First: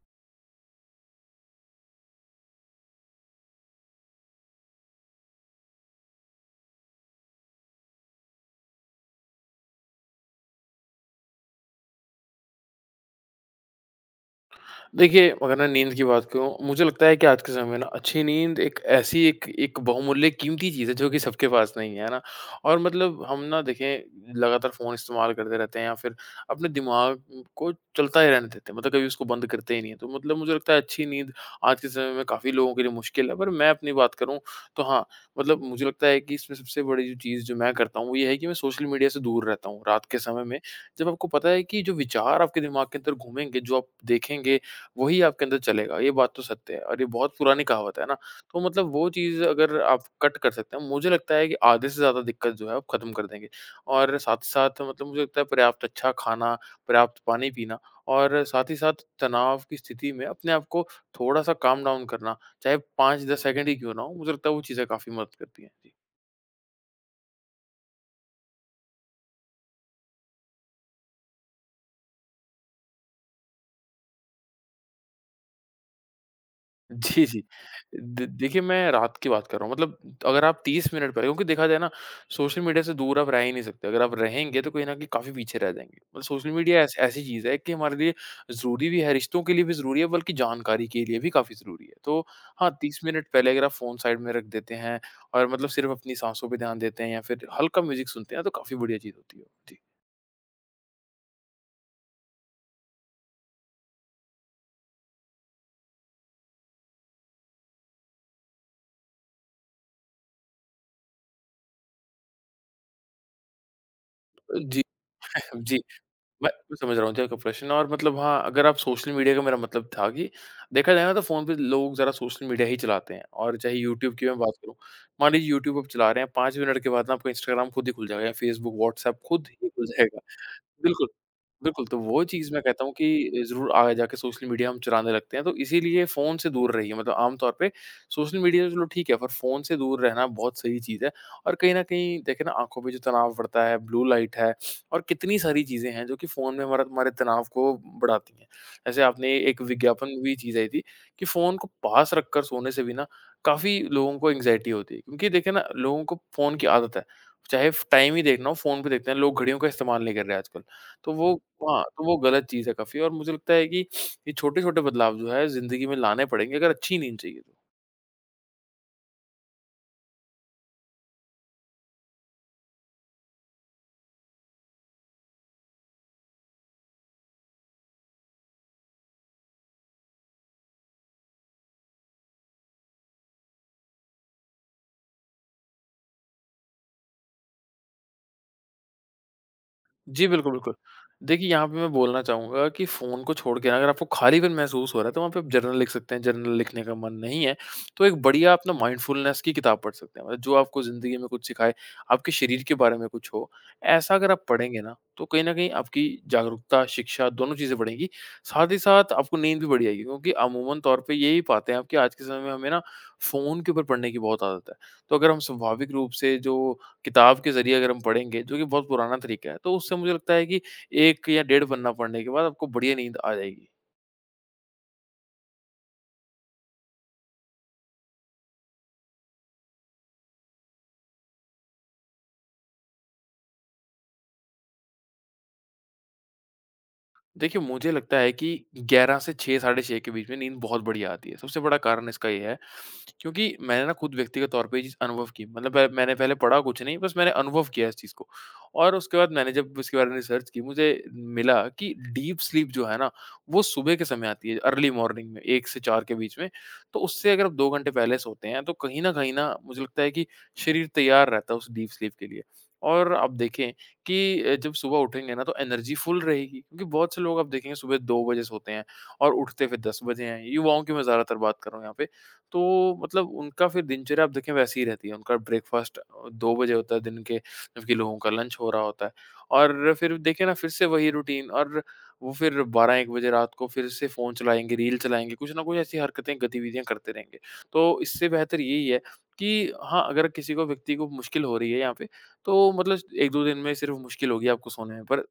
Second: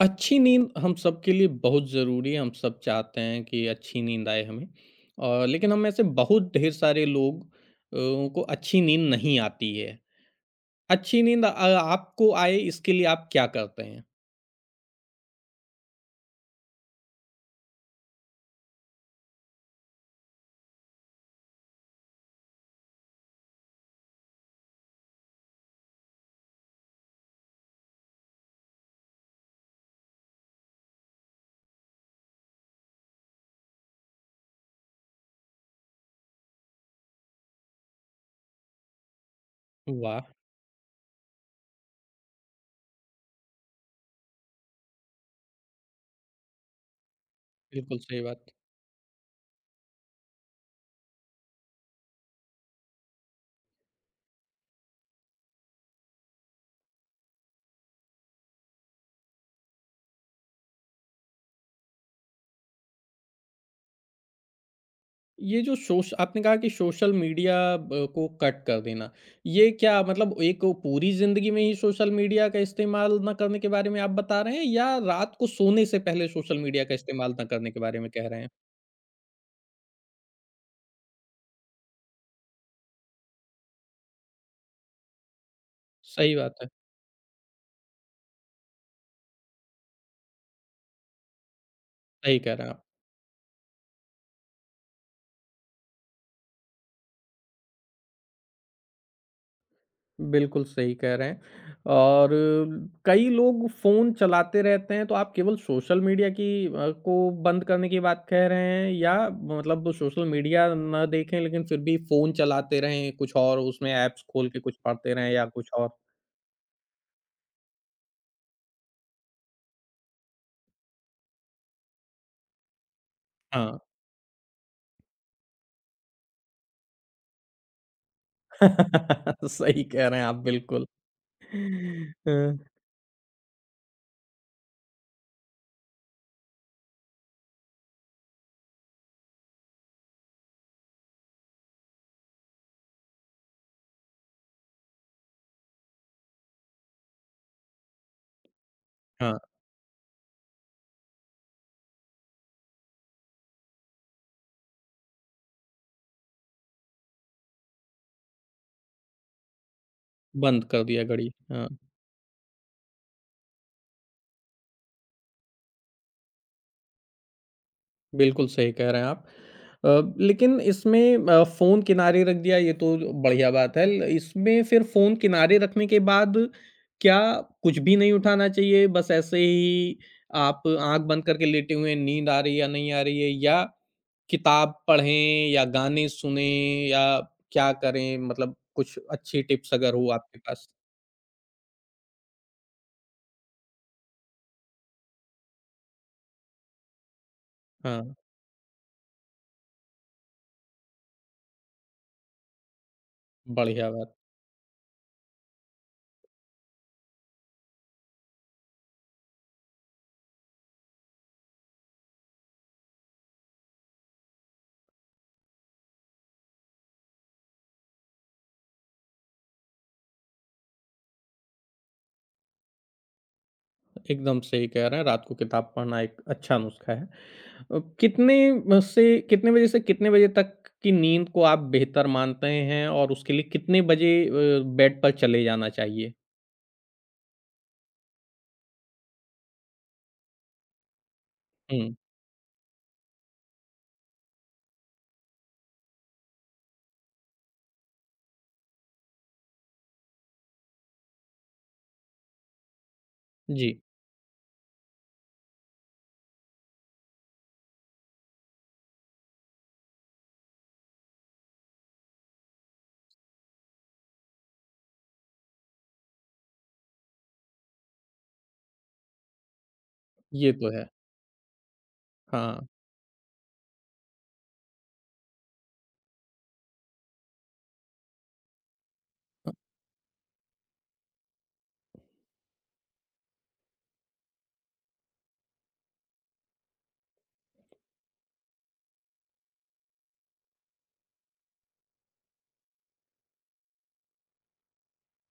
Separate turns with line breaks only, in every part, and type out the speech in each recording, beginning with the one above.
अच्छी नींद हम सबके लिए बहुत ज़रूरी है, हम सब चाहते हैं कि अच्छी नींद आए हमें। और लेकिन हम में से बहुत ढेर सारे लोग को अच्छी नींद नहीं आती है। अच्छी नींद आपको आए इसके लिए आप क्या करते हैं?
देखिए, अगर मैं नींद की बात करूँ, मुझे लगता है कि आज के समय में ना अच्छी नींद एक ऐसी एक एक बहुमूल्य कीमती चीज़ है जो कि सबके पास नहीं है, है ना? और मतलब हम ना देखें लगातार फ़ोन इस्तेमाल करते रहते हैं या फिर अपने दिमाग को चलता ही रहने देते हैं, मतलब कभी उसको बंद करते ही नहीं हैं। तो मतलब मुझे लगता है अच्छी नींद आज के समय में काफ़ी लोगों के लिए मुश्किल है, पर मैं अपनी बात करूँ तो हाँ, मतलब मुझे लगता है कि इसमें सबसे बड़ी जो चीज़ जो मैं करता हूँ वो ये है कि मैं सोशल मीडिया से दूर रहता हूँ रात के
वाह!
समय में। जब आपको पता है कि जो विचार आपके दिमाग के अंदर घूमेंगे, जो आप देखेंगे वही आपके अंदर चलेगा। ये बात तो सत्य है और ये बहुत पुरानी कहावत
बिल्कुल
है ना।
सही बात।
तो मतलब वो चीज़ अगर आप कट कर सकते हैं, मुझे लगता है कि आधे से ज़्यादा दिक्कत जो है आप ख़त्म कर देंगे। और साथ ही साथ मतलब मुझे लगता है पर्याप्त अच्छा खाना, पर्याप्त पानी पीना और साथ ही साथ तनाव की स्थिति में अपने आप को थोड़ा-सा काम डाउन करना, चाहे 5-10 सेकंड ही क्यों ना हो, मुझे लगता है वो चीज़ें काफ़ी मदद
ये
करती हैं।
जो
जी।
सोश आपने कहा कि सोशल मीडिया ब को कट कर देना, ये क्या मतलब एक वो पूरी ज़िंदगी में ही सोशल मीडिया का इस्तेमाल ना करने के बारे में आप बता रहे हैं या रात को सोने से पहले सोशल मीडिया का
जी,
इस्तेमाल
जी।
ना करने के बारे में
दे
कह रहे हैं?
देखिए, मैं रात की बात कर रहा हूँ। मतलब अगर आप 30 मिनट पहले क्योंकि देखा जाए ना, सोशल मीडिया से दूर आप रह ही नहीं सकते। अगर आप रहेंगे, तो कहीं न कहीं काफ़ी पीछे रह जाएँगे। मतलब
सही
सोशल
बात है।
मीडिया ऐस ऐसी चीज़ है कि हमारे लिए ज़रूरी भी है, रिश्तों के लिए भी ज़रूरी है, बल्कि जानकारी के लिए भी काफ़ी ज़रूरी है। तो
सही कह रहे
हाँ,
हैं आप।
30 मिनट पहले अगर आप फ़ोन साइड में रख देते हैं और मतलब सिर्फ़ अपनी साँसों पे ध्यान देते हैं या फिर हल्का म्यूज़िक सुनते हैं, तो काफ़ी बढ़िया चीज़ होती है। जी।
बिल्कुल सही कह रहे हैं और कई लोग फ़ोन चलाते रहते हैं, तो आप केवल सोशल मीडिया की को बंद करने की बात कह रहे हैं या मतलब सोशल मीडिया ना देखें लेकिन फिर भी फ़ोन चलाते रहें कुछ और उसमें ऐप्स खोल के कुछ
जी,
पढ़ते रहें या कुछ
जी।
और?
मैं समझ रहा हूँ आपका प्रश्न और मतलब हाँ, अगर आप सोशल मीडिया का मेरा मतलब था कि देखा जाए ना तो फ़ोन पे लोग ज़रा सोशल मीडिया ही चलाते हैं और चाहे
हाँ।
यूट्यूब की मैं बात करूँ, मान लीजिए यूट्यूब आप चला रहे हैं 5 मिनट के बाद ना आपका इंस्टाग्राम खुद ही खुल जाएगा या फ़ेसबुक, व्हाट्सएप खुद ही
सही
खुल
कह
जाएगा।
रहे हैं आप बिल्कुल।
बिल्कुल। बिल्कुल, तो वो चीज़
अ,
मैं कहता हूँ कि ज़रूर आगे जाके सोशल मीडिया हम चुराने लगते हैं, तो इसीलिए फ़ोन से दूर रहिए। मतलब आम तौर पे सोशल मीडिया तो चलो ठीक है, पर फ़ोन से दूर रहना बहुत सही चीज़ है और कहीं न कहीं देखें ना आँखों पे जो तनाव पड़ता है, ब्लू लाइट है और कितनी सारी चीज़ें हैं जो कि फ़ोन में हमारा हमारे तनाव को बढ़ाती हैं। जैसे आपने
हाँ,
एक विज्ञापन में भी चीज़ आई थी कि फ़ोन को पास रखकर सोने से भी ना काफ़ी लोगों को एंग्ज़ायटी होती है क्योंकि देखिए ना लोगों को फ़ोन की आदत है, चाहे फ़ टाइम ही देखना हो फ़ोन पे देखते हैं, लोग घड़ियों का इस्तेमाल नहीं कर रहे आजकल।
बंद कर दिया
तो
घड़ी।
वो
हाँ।
हाँ, तो वो गलत चीज़ है काफ़ी और मुझे लगता है कि ये छोटे-छोटे बदलाव जो है ज़िंदगी में लाने पड़ेंगे अगर अच्छी नींद चाहिए तो।
बिल्कुल सही कह रहे हैं आप। अ, लेकिन इसमें फ़ोन किनारे रख दिया ये तो बढ़िया बात है। ल इसमें फिर फ़ोन किनारे रखने के बाद क्या कुछ भी नहीं उठाना चाहिए? बस ऐसे ही आप आँख बंद करके लेटे हुए हैं, नींद आ रही है या नहीं आ रही है या किताब पढ़ें या गाने सुनें या क्या करें? मतलब कुछ अच्छी टिप्स अगर हो
जी,
आपके
बिल्कुल,
पास?
बिल्कुल। देखिए, यहाँ पे मैं बोलना चाहूँगा कि फ़ोन को छोड़ के अगर आपको खालीपन महसूस हो रहा है, तो वहाँ पे आप जर्नल लिख सकते हैं। जर्नल लिखने का मन नहीं है, तो
हाँ,
एक बढ़िया आप ना माइंडफुलनेस की किताब पढ़ सकते हैं। मतलब जो आपको ज़िंदगी में कुछ सिखाए, आपके शरीर के बारे में कुछ हो,
बढ़िया
ऐसा
बात।
अगर आप पढ़ेंगे ना, तो कहीं न कहीं आपकी जागरूकता, शिक्षा दोनों चीज़ें बढ़ेंगी। साथ ही साथ आपको नींद भी बढ़िया आएगी, क्योंकि अमूमन तौर पे यही पाते हैं आप कि आज के समय में हमें ना फ़ोन के ऊपर पढ़ने की बहुत आदत है। तो अगर हम स्वाभाविक रूप से जो किताब के ज़रिए अगर हम पढ़ेंगे, जो कि बहुत पुराना तरीका है, तो उससे मुझे लगता है कि 1 या डेढ़ पन्ना पढ़ने के बाद आपको बढ़िया नींद आ जाएगी।
एकदम सही कह रहे हैं, रात को किताब पढ़ना एक अच्छा नुस्खा है। कितने म से कितने बजे तक की नींद को आप बेहतर मानते हैं और उसके लिए कितने बजे बेड पर चले जाना चाहिए?
देखिए, मुझे लगता है कि 11 से 6 साढ़े 6 के बीच में नींद बहुत बढ़िया आती है। सबसे बड़ा
हुँ,
कारण इसका ये है, क्योंकि मैंने ना खुद व्यक्तिगत तौर पे ये चीज़ अनुभव की। मतलब मैंने पहले पढ़ा कुछ नहीं, बस मैंने अनुभव किया इस चीज़ को। और उसके बाद मैंने जब इसके बारे में रिसर्च की, मुझे मिला कि डीप स्लीप जो है ना, वो
जी,
सुबह के समय आती है, अर्ली मॉर्निंग में 1 से 4 के बीच में। तो उससे अगर आप 2 घंटे पहले सोते हैं, तो कहीं न कहीं ना, मुझे लगता है कि शरीर तैयार रहता है उस डीप स्लीप के लिए। और आप देखें कि जब सुबह उठेंगे ना तो एनर्जी फुल रहेगी क्योंकि बहुत से लोग आप देखेंगे सुबह 2 बजे सोते हैं और उठते फिर 10 बजे हैं।
ये तो
युवाओं
है।
की मैं ज़्यादातर बात कर रहा हूँ यहाँ पे।
हाँ,
तो मतलब उनका फिर दिनचर्या आप देखें वैसी ही रहती है। उनका ब्रेकफ़ास्ट 2 बजे होता है दिन के, जबकि लोगों का लंच हो रहा होता है
हाँ,
और फिर देखें ना फिर से वही रूटीन और वो फिर 12-1 बजे रात को फिर से फ़ोन चलाएँगे, रील चलाएँगे, कुछ ना कुछ ऐसी हरकतें, गतिविधियाँ करते रहेंगे। तो इससे बेहतर यही है कि हाँ, अगर किसी को व्यक्ति को मुश्किल हो रही है यहाँ पे तो मतलब एक 2 दिन में सिर्फ़ मुश्किल होगी आपको सोने में, पर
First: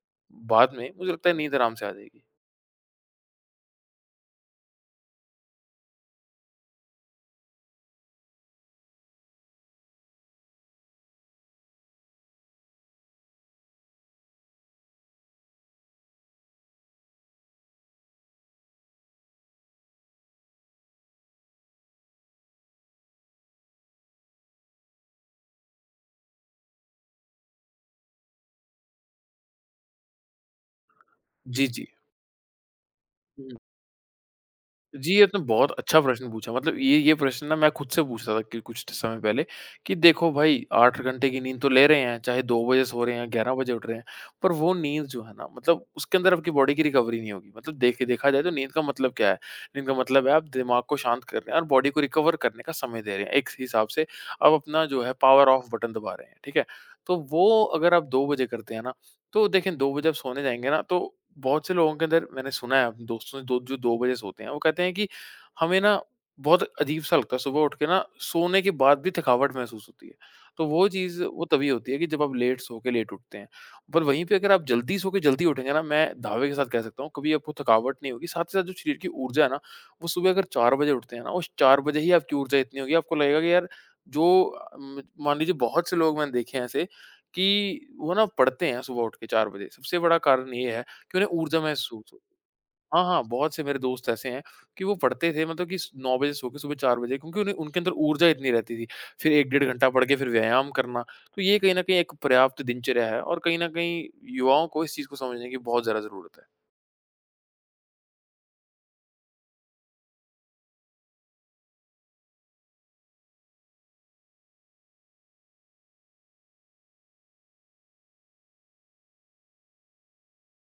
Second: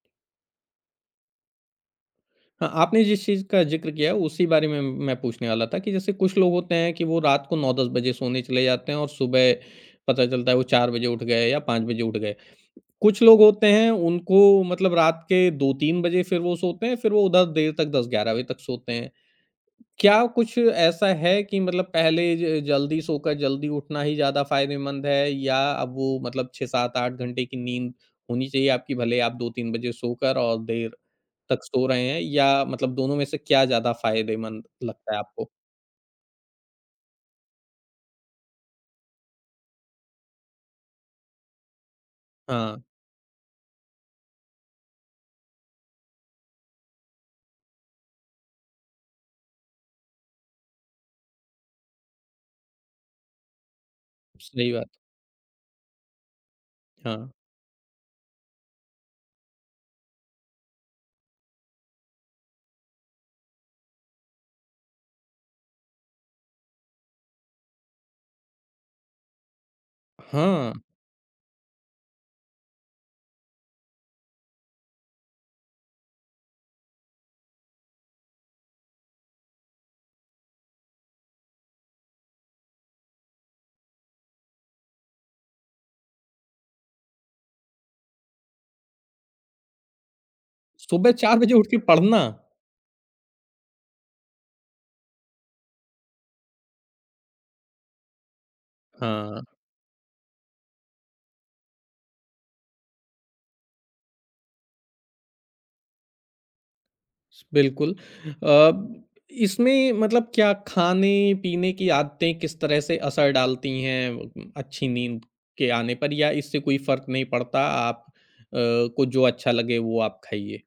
बाद में मुझे लगता है नींद आराम से आ जाएगी।
हाँ, आपने जिस चीज़ का ज़िक्र किया है उसी बारे में मैं पूछने वाला था कि जैसे कुछ लोग होते हैं कि वो रात को 9-10 बजे सोने चले जाते हैं और सुबह पता चलता है वो 4 बजे उठ गए या 5 बजे उठ गए। कुछ लोग होते हैं उनको मतलब रात के 2-3 बजे फिर वो सोते हैं, फिर वो उधर देर तक 10-11 बजे तक सोते हैं। क्या कुछ ऐसा है कि मतलब पहले ज जल्दी सोकर जल्दी उठना ही ज़्यादा फ़ायदेमंद है या अब वो मतलब 6-7-8 घंटे की नींद होनी चाहिए आपकी भले आप 2-3 बजे सोकर और देर तक
जी, जी।
सो रहे हैं या मतलब दोनों में से क्या ज़्यादा फ़ायदेमंद लगता
जी,
है
ये तो
आपको?
बहुत अच्छा प्रश्न पूछा। मतलब ये प्रश्न ना मैं खुद से पूछ रहा था कि कुछ समय पहले कि देखो भाई 8 घंटे की नींद तो ले रहे हैं, चाहे 2
हाँ,
बजे सो रहे हैं, 11 बजे उठ रहे हैं, पर वो नींद जो है ना मतलब उसके अंदर आपकी बॉडी की रिकवरी नहीं होगी। मतलब देखिए देखा जाए तो नींद का मतलब क्या है? नींद का मतलब है आप दिमाग को शांत कर रहे हैं और बॉडी को रिकवर करने का समय दे रहे हैं। एक हिसाब से आप
सही
अपना
बात।
जो है पावर ऑफ बटन दबा रहे हैं, ठीक है? तो
हाँ।
वो अगर आप 2 बजे करते हैं ना तो देखें 2 बजे आप सोने जाएँगे ना तो बहुत से लोगों के अंदर मैंने सुना है अपने दोस्तों से दो जो 2 बजे सोते हैं वो कहते हैं कि हमें ना बहुत अजीब-सा लगता है सुबह उठ के ना सोने के बाद भी थकावट महसूस होती है। तो
हाँ,
वो चीज़ वो तभी होती है कि जब आप लेट सो के लेट उठते हैं। पर वहीं पे अगर आप जल्दी सो के जल्दी उठेंगे ना मैं दावे के साथ कह सकता हूँ कभी आपको थकावट नहीं होगी। साथ ही साथ जो शरीर की ऊर्जा है ना वो सुबह अगर 4 बजे उठते हैं ना उस 4 बजे ही आपकी ऊर्जा इतनी होगी आपको लगेगा कि यार जो अ, म मान लीजिए बहुत से लोग मैंने देखे हैं ऐसे कि वो ना पढ़ते हैं सुबह उठ के 4 बजे, सबसे बड़ा कारण ये है
सुबह
कि उन्हें
4 बजे
ऊर्जा
उठ के
महसूस हो।
पढ़ना।
हाँ, हाँ, बहुत से मेरे दोस्त ऐसे हैं कि वो पढ़ते थे मतलब कि स 9 बजे सो के सुबह 4 बजे क्योंकि उन्हें उनके अंदर ऊर्जा इतनी रहती थी। फिर
हाँ।
1 डेढ़ घंटा पढ़ के फिर व्यायाम करना, तो ये कहीं न कहीं एक पर्याप्त दिनचर्या है और कहीं न कहीं युवाओं को इस चीज़ को समझने की बहुत ज़्यादा ज़रूरत है।
बिल्कुल। अ, इसमें मतलब क्या खाने-पीने की आदतें किस तरह से असर डालती हैं अच्छी नींद के आने पर या इससे कोई फ़र्क नहीं पड़ता? आप को जो अच्छा लगे वो आप खाइए?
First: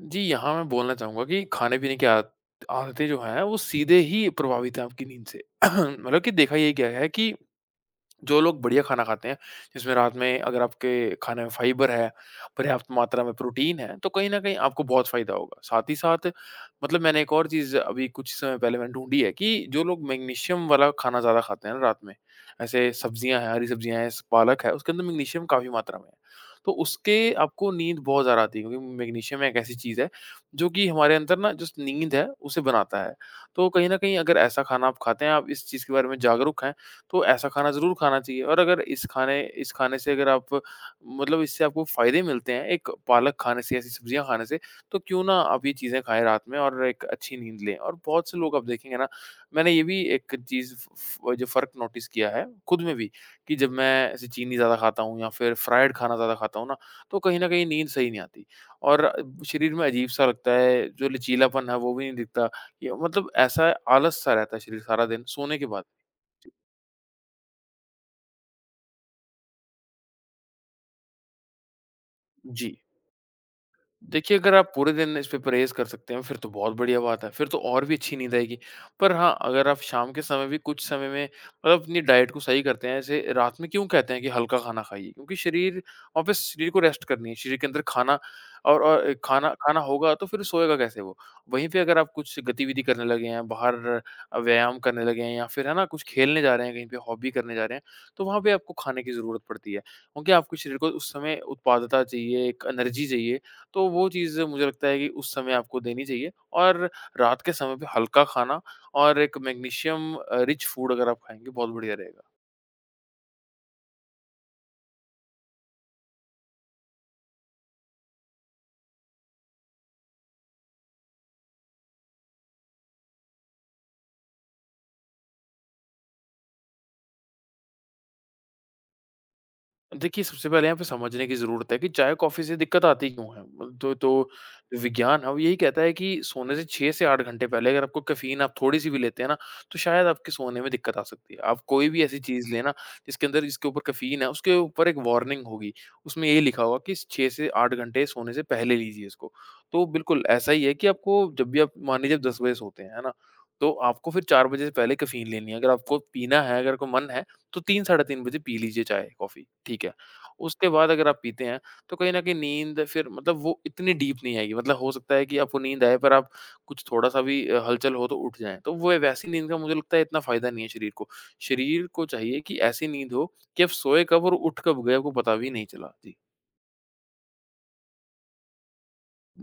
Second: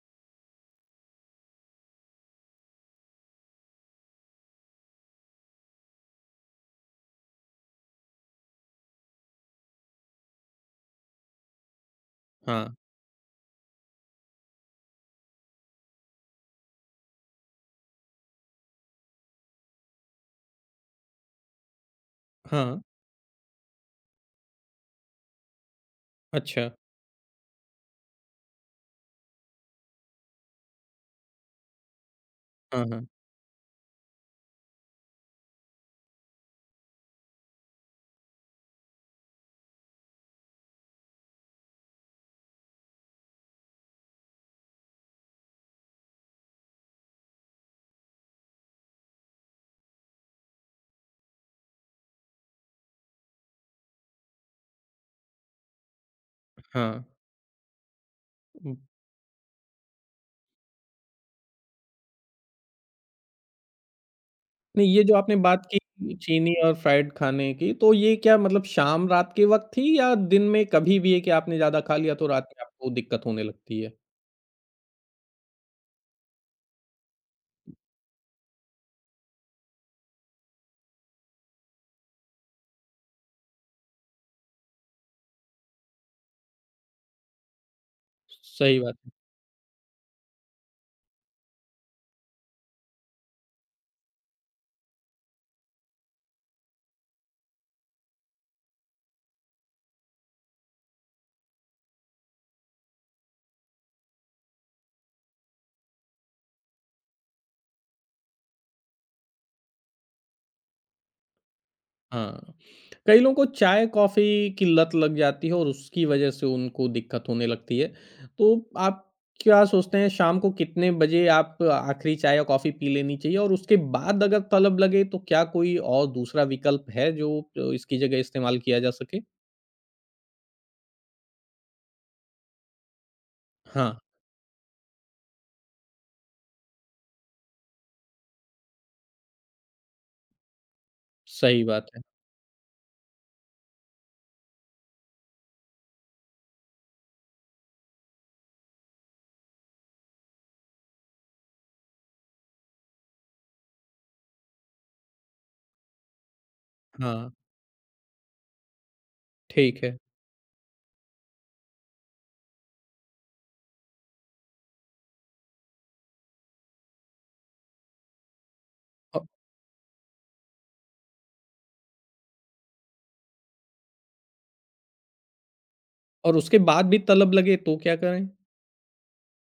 जी, यहाँ मैं बोलना चाहूँगा कि खाने-पीने की आद आदतें जो हैं वो सीधे ही प्रभावित हैं आपकी नींद से। मतलब कि देखा ये गया है कि जो लोग बढ़िया खाना खाते हैं, जिसमें रात में अगर आपके खाने में फाइबर है,
हाँ,
पर्याप्त मात्रा में प्रोटीन है, तो कहीं न कहीं आपको बहुत फ़ायदा होगा। साथ ही साथ मतलब मैंने एक और चीज़ अभी कुछ समय पहले मैंने ढूँढी है कि जो लोग मैग्नीशियम वाला खाना ज़्यादा खाते हैं ना रात में,
हाँ,
ऐसे सब्ज़ियाँ हैं, हरी सब्ज़ियाँ हैं, स पालक है, उसके अंदर मैग्नीशियम काफ़ी मात्रा में है।
अच्छा।
तो उसके आपको नींद बहुत ज़्यादा आती है क्योंकि मैग्नीशियम एक ऐसी चीज़ है, जो कि हमारे अंदर ना जो स नींद है, उसे
हाँ,
बनाता
हाँ,
है। तो कहीं न कहीं अगर ऐसा खाना आप खाते हैं, आप इस चीज़ के बारे में जागरूक हैं, तो ऐसा खाना ज़रूर खाना चाहिए और अगर इस खाने से अगर आप मतलब इससे आपको फ़ायदे मिलते हैं, एक पालक खाने से, ऐसी सब्जियाँ खाने से, तो क्यों ना आप ये चीज़ें खाएँ रात में और एक अच्छी नींद लें। और बहुत से लोग आप देखेंगे ना, मैंने ये भी एक चीज़ फ फ जो फ़र्क नोटिस किया है खुद में भी कि जब मैं ऐसे चीनी ज़्यादा खाता हूँ या फिर फ्राइड खाना ज़्यादा खाता हूँ ना,
हाँ।
तो कहीं न कहीं नींद सही नहीं आती
उम,
और शरीर में अजीब-सा लगता है, जो लचीलापन है वो भी नहीं दिखता। ये मतलब ऐसा आलस-सा रहता है शरीर
नहीं ये
सारा
जो
दिन
आपने
सोने
बात
के बाद।
की चीनी और फ्राइड खाने की, तो ये क्या मतलब शाम रात के वक़्त थी या दिन में कभी भी है कि आपने ज़्यादा खा लिया तो रात में
जी।
आपको दिक्कत होने लगती है?
देखिए, अगर आप पूरे दिन इस पे परहेज़ कर सकते हैं, फिर तो बहुत बढ़िया बात है, फिर तो और भी अच्छी नींद आएगी। पर हाँ, अगर आप शाम के समय भी कुछ समय में मतलब अपनी डाइट को सही करते हैं, ऐसे रात में क्यों कहते हैं कि हल्का खाना खाइए? क्योंकि शरीर वापस शरीर को रेस्ट करनी है, शरीर के अंदर खाना
सही
और
बात।
और खाना खाना होगा तो फिर सोएगा कैसे वो? वहीं पे अगर आप कुछ गतिविधि करने लगे हैं, बाहर व्यायाम करने लगे हैं या फिर है ना, कुछ खेलने जा रहे हैं, कहीं पे हॉबी करने जा रहे हैं, तो वहाँ पे आपको खाने की ज़रूरत पड़ती है। क्योंकि आपके शरीर को उस समय उत्पादकता चाहिए, एक एनर्जी चाहिए। तो वो चीज़ मुझे लगता है कि उस समय आपको देनी चाहिए और रात के समय पे हल्का खाना और एक मैग्नीशियम रिच फूड अगर आप खाएँगे बहुत बढ़िया रहेगा।
हाँ, कई लोगों को चाय-कॉफ़ी की लत लग जाती है और उसकी वज़ह से उनको दिक्कत होने लगती है। तो आप क्या सोचते हैं शाम को कितने बजे आप आखिरी चाय या कॉफ़ी पी लेनी चाहिए? और उसके बाद अगर तलब लगे तो क्या कोई और दूसरा विकल्प है जो इसकी जगह इस्तेमाल किया जा सके?
देखिए, सबसे पहले यहाँ पे समझने की ज़रूरत है कि चाय, कॉफ़ी से दिक्कत आती क्यों है?
हाँ,
तो विज्ञान है वो यही कहता है कि सोने से 6 से 8 घंटे पहले अगर आपको कैफ़ीन आप थोड़ी-सी भी लेते हैं ना, तो शायद आपके सोने में दिक्कत आ सकती है। आप
सही
कोई
बात है।
भी ऐसी चीज़ लें ना, जिसके अंदर जिसके ऊपर कैफ़ीन है, उसके ऊपर एक वार्निंग होगी। उसमें यही लिखा होगा कि 6 से 8 घंटे सोने से पहले लीजिए इसको। तो बिल्कुल ऐसा ही है कि आपको जब भी आप मान लीजिए आप 10 बजे सोते हैं, है ना? तो आपको फिर 4 बजे से पहले कैफ़ीन लेनी है। अगर आपको पीना है, अगर आपको मन है,
हाँ,
तो 3 साढ़े 3 बजे पी लीजिए चाय, कॉफ़ी, ठीक
ठीक
है।
है।
उसके बाद अगर आप पीते हैं, तो कहीं न कहीं नींद फिर मतलब वो इतनी डीप नहीं आएगी, मतलब हो सकता है कि आपको नींद आए पर आप कुछ थोड़ा-सा भी हलचल हो तो उठ जाएँ। तो वो
औ
वैसी नींद का मुझे लगता है इतना फ़ायदा नहीं है शरीर को। शरीर को चाहिए कि ऐसी नींद हो कि आप सोए कब और उठ कब गए आपको पता भी नहीं चला। जी।
और उसके बाद भी तलब लगे तो क्या करें?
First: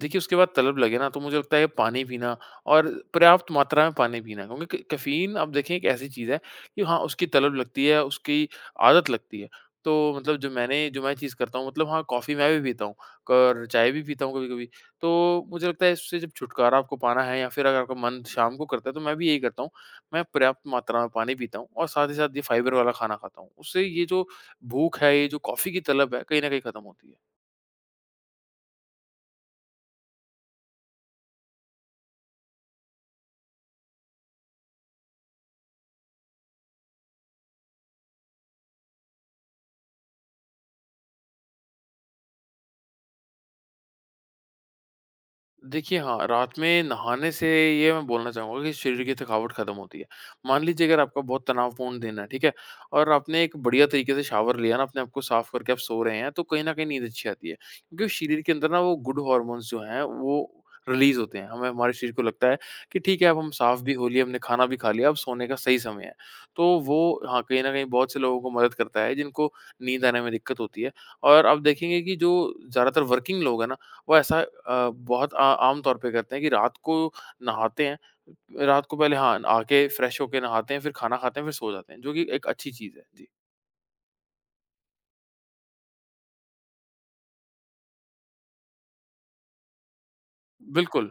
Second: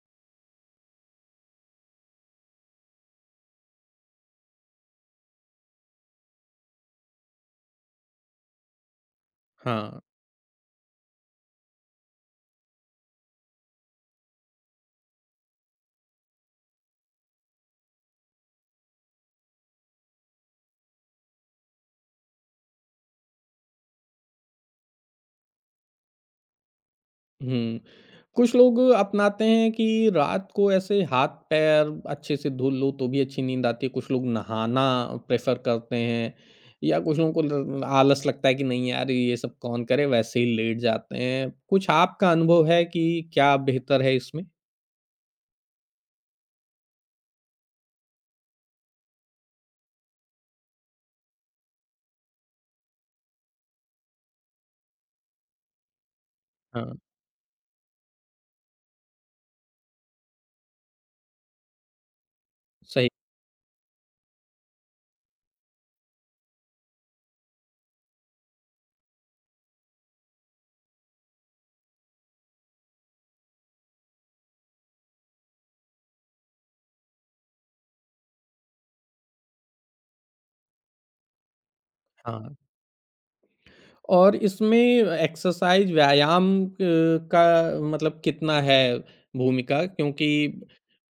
देखिए, उसके बाद तलब लगे ना तो मुझे लगता है पानी पीना और पर्याप्त मात्रा में पानी पीना क्योंकि क कैफ़ीन आप देखें एक ऐसी चीज़ है कि हाँ, उसकी तलब लगती है, उसकी आदत लगती है।
हाँ।
तो मतलब जो मैं चीज़ करता हूँ मतलब हाँ, कॉफ़ी मैं भी पीता हूँ और चाय भी पीता हूँ कभी-कभी। तो मुझे लगता है इससे जब छुटकारा आपको पाना है या फिर अगर आपका मन शाम को करता है तो मैं भी यही करता हूँ। मैं पर्याप्त मात्रा में पानी पीता हूँ और साथ ही साथ ये फाइबर वाला खाना खाता हूँ। उससे ये जो भूख है, ये जो कॉफ़ी की तलब है, कहीं न कहीं खत्म होती है।
हुँ। कुछ लोग अपनाते हैं कि रात को ऐसे हाथ-पैर अच्छे से धुल लो तो भी अच्छी नींद आती है, कुछ लोग नहाना प्रेफ़र करते हैं या कुछ लोगों को ल आलस लगता है कि नहीं यार ये सब कौन करे, वैसे ही लेट जाते हैं। कुछ आपका अनुभव है कि क्या बेहतर है इसमें?
देखिए, हाँ, रात में नहाने से ये मैं बोलना चाहूँगा कि शरीर की थकावट ख़त्म होती है। मान लीजिए अगर आपका बहुत तनावपूर्ण दिन है, ठीक है? और आपने एक बढ़िया तरीके से शावर लिया ना, अपने आप को साफ़ करके आप सो रहे हैं, तो कहीं न कहीं
हाँ,
नींद अच्छी आती है। क्योंकि शरीर के अंदर ना वो गुड हॉर्मोन्स जो हैं, वो रिलीज़ होते हैं। हमें हमारे शरीर को लगता है कि
सही
ठीक है, अब हम साफ़ भी हो लिए, हमने खाना भी खा लिया, अब सोने का सही समय है। तो वो हाँ, कहीं न कहीं बहुत से लोगों को मदद करता है, जिनको नींद आने में दिक्कत होती है। और आप देखेंगे कि जो ज़्यादातर वर्किंग लोग हैं ना, वो ऐसा बहुत आ आम तौर पे करते हैं कि रात को नहाते हैं। रात को पहले हाँ, आके फ्रेश होके नहाते हैं, फिर खाना खाते हैं, फिर सो जाते हैं, जो कि एक
हाँ।
अच्छी चीज़ है। जी,
और इसमें एक्सरसाइज़ व्यायाम का मतलब कितना है भूमिका? क्योंकि
बिल्कुल।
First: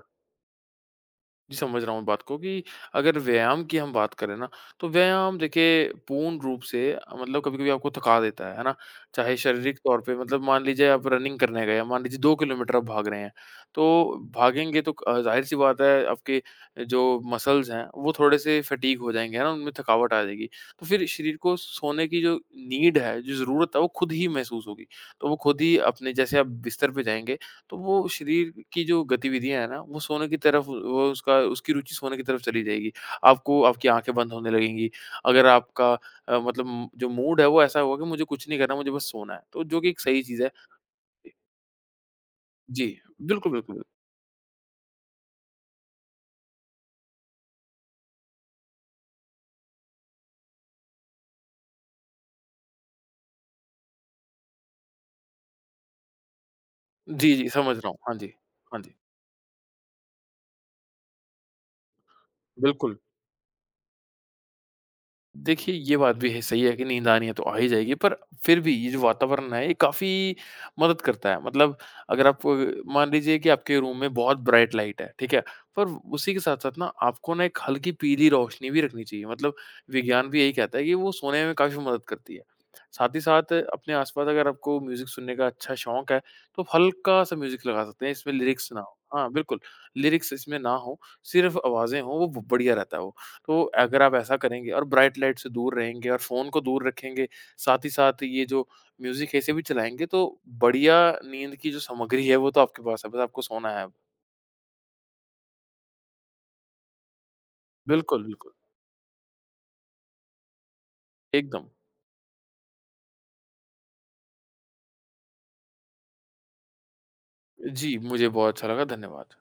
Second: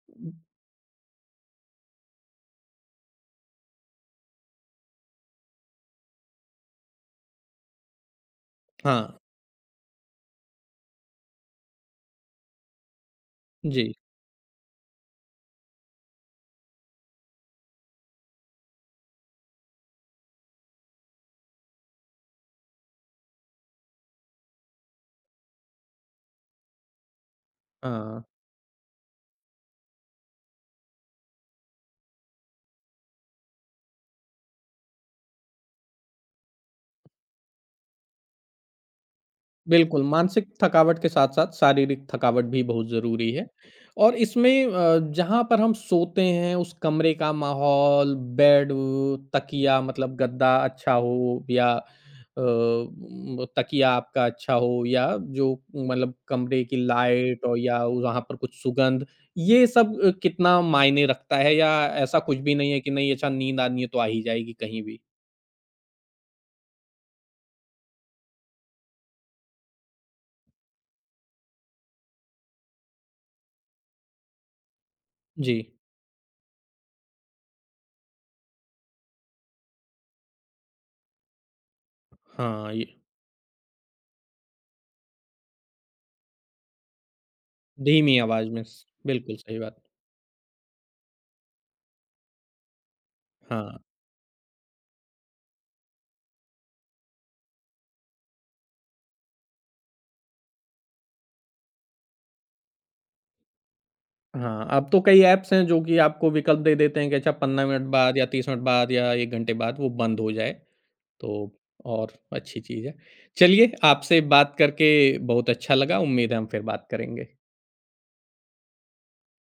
जी, समझ रहा हूँ बात को कि अगर व्यायाम की हम बात करें ना, तो व्यायाम देखिए पूर्ण रूप से मतलब कभी-कभी आपको थका देता है ना?
हाँ,
चाहे शारीरिक तौर पे मतलब मान लीजिए आप रनिंग करने गए, मान लीजिए 2 किलोमीटर आप भाग रहे हैं,
जी।
तो भागेंगे तो ज़ाहिर-सी बात है आपके जो मसल्स हैं, वो थोड़े-से फटीग हो जाएँगे, है ना? उनमें थकावट आ जाएगी। तो फिर शरीर को सोने की जो नीड है, जो ज़रूरत है, वो खुद ही महसूस होगी। तो वो खुद ही अपने जैसे आप बिस्तर पे जाएँगे तो वो
हाँ।
शरीर की जो गतिविधियाँ हैं ना, वो सोने की तरफ वो उसका उसकी रुचि सोने की तरफ चली जाएगी। आपको आपकी आँखें बंद होने लगेंगी। अगर आपका मतलब जो मूड है वो ऐसा होगा कि मुझे कुछ नहीं करना, मुझे बस सोना है। तो जो कि एक
बिल्कुल,
सही चीज़
मानसिक
है।
थकावट के साथ-साथ शारीरिक थकावट भी
जी,
बहुत ज़रूरी है
बिल्कुल, बिल्कुल।
और इसमें जहाँ पर हम सोते हैं उस कमरे का माहौल, बेड, तकिया मतलब गद्दा अच्छा हो या अ, म तकिया आपका अच्छा हो या जो मतलब कमरे की
जी,
लाइट
जी,
और
समझ
या
रहा हूँ। हाँ
वहाँ
जी,
पर कुछ
हाँ जी।
सुगंध, ये सब कितना मायने रखता है या ऐसा कुछ भी नहीं है कि
बिल्कुल।
नहीं अच्छा नींद आनी है तो आ ही जाएगी कहीं भी?
देखिए, ये बात भी है सही है कि नींद आनी है तो आ ही जाएगी, पर फिर भी ये जो वातावरण है, ये काफ़ी मदद करता है। मतलब अगर आप मान लीजिए कि आपके रूम में बहुत ब्राइट लाइट है, ठीक है?
जी,
पर उसी के साथ-साथ ना आपको ना एक हल्की पीली रोशनी भी रखनी चाहिए। मतलब विज्ञान भी यही कहता है कि वो सोने में काफ़ी मदद करती है।
हाँ, ये
साथ ही साथ अपने आस-पास अगर आपको म्यूज़िक सुनने का अच्छा शौक है, तो हल्का-सा म्यूज़िक लगा सकते हैं,
धीमी
इसमें
आवाज़ में
लिरिक्स ना
स
हो। हाँ,
बिल्कुल सही
बिल्कुल
बात।
लिरिक्स इसमें ना हो, सिर्फ़ आवाज़ें हों, वो बढ़िया रहता है वो। तो
हाँ।
अगर आप ऐसा करेंगे और ब्राइट लाइट से दूर रहेंगे और फ़ोन को दूर रखेंगे, साथ ही साथ ये जो म्यूज़िक है इसे भी चलाएँगे तो बढ़िया नींद की जो सामग्री है वो तो आपके पास है, बस आपको सोना है अब।
हाँ, अब तो कई ऐप्स हैं जो कि आपको विकल्प दे देते हैं कि अच्छा 15 मिनट बाद
बिल्कुल,
या 30
बिल्कुल।
मिनट बाद या 1 घंटे बाद वो बंद हो जाए, तो
एकदम।
और अच्छी चीज़ है। चलिए, आपसे बात करके बहुत अच्छा लगा, उम्मीद है हम फिर बात करेंगे।
जी, मुझे बहुत अच्छा लगा। धन्यवाद।